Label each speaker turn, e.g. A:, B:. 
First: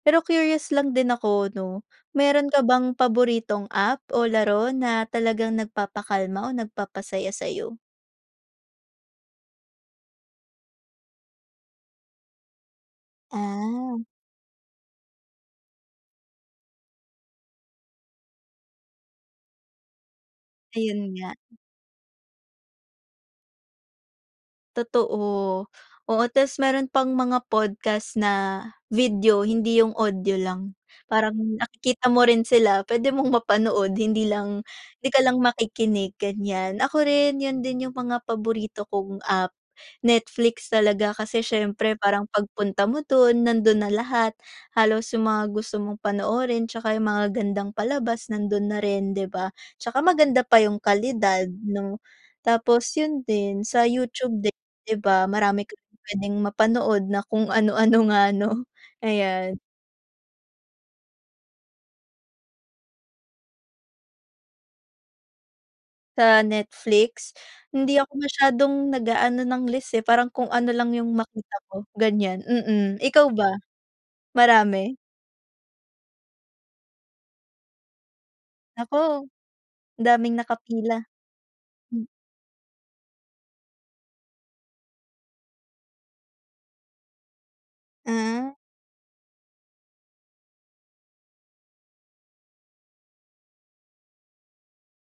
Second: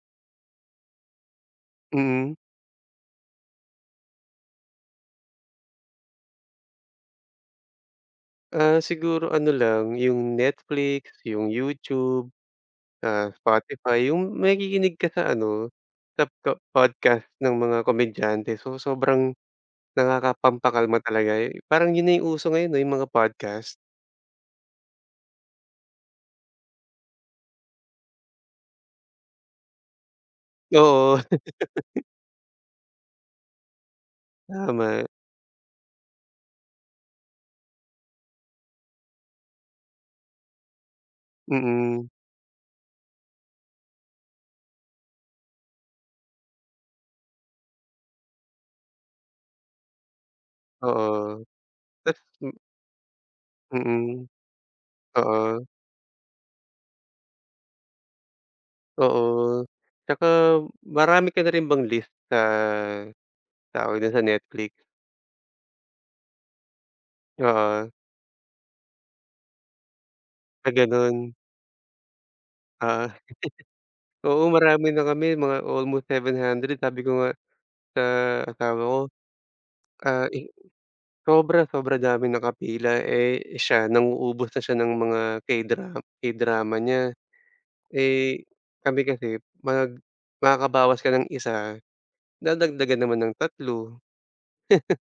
A: Pero curious lang din ako, 'no,
B: Mm.
A: meron ka bang paboritong app o laro na talagang nagpapakalma o nagpapasaya sa'yo?
B: Ah, siguro ano lang yung Netflix, yung YouTube, ah,
A: Ah.
B: Spotify, yung makikinig ka sa ano sap po podcast ng mga komedyante. So sobrang nakakapampakalma
A: Ayun nga.
B: talaga eh. Parang yun na yung uso ngayon eh, yung mga podcast.
A: Totoo. Oo, tas meron pang mga podcast na video, hindi yung audio lang.
B: Oo.
A: Parang nakikita mo rin sila. Puwede mong mapanood, hindi lang,
B: Tama.
A: 'di ka lang makikinig, ganyan. Ako rin, yun din yung mga paborito kong app. Netflix talaga, kasi siyempre
B: Mm.
A: parang pagpunta mo don, nandon na lahat. Halos yung mga gusto mong panoorin tsaka yung magagandang palabas, nandun na rin, 'di ba? Tsaka maganda pa yung
B: Oo.
A: kalidad 'no.
B: Tas hmm.
A: Tapos yun din sa
B: Mm,
A: YouTube din, 'di ba,
B: oo.
A: marami kang puwedeng mapanood na kung ano-ano nga, 'no, ayan.
B: Oo, tsaka marami ka na rin bang list sa tawag dun, sa Netflix?
A: Sa Netflix,
B: Oo.
A: hindi ako masyadong nag-aano ng list, eh, parang kung
B: Ah,
A: ano lang yung
B: ganun.
A: makita ko, ganyan,
B: Ah.
A: mm. Ikaw ba,
B: Oo, marami
A: marami?
B: na kami, mga almost 700, sabi ko nga sa asawa ko.
A: Naku, ang
B: Ah
A: daming
B: eh,
A: nakapila.
B: sobra sobra
A: Hmm.
B: daming nakapila. Eh, siya, nang-uubos na siya ng mga K-dra K-drama niya. Eh,
A: Ah.
B: kami kasi, mag makakabawas ka ng isa, dadagdagan naman ng tatlo.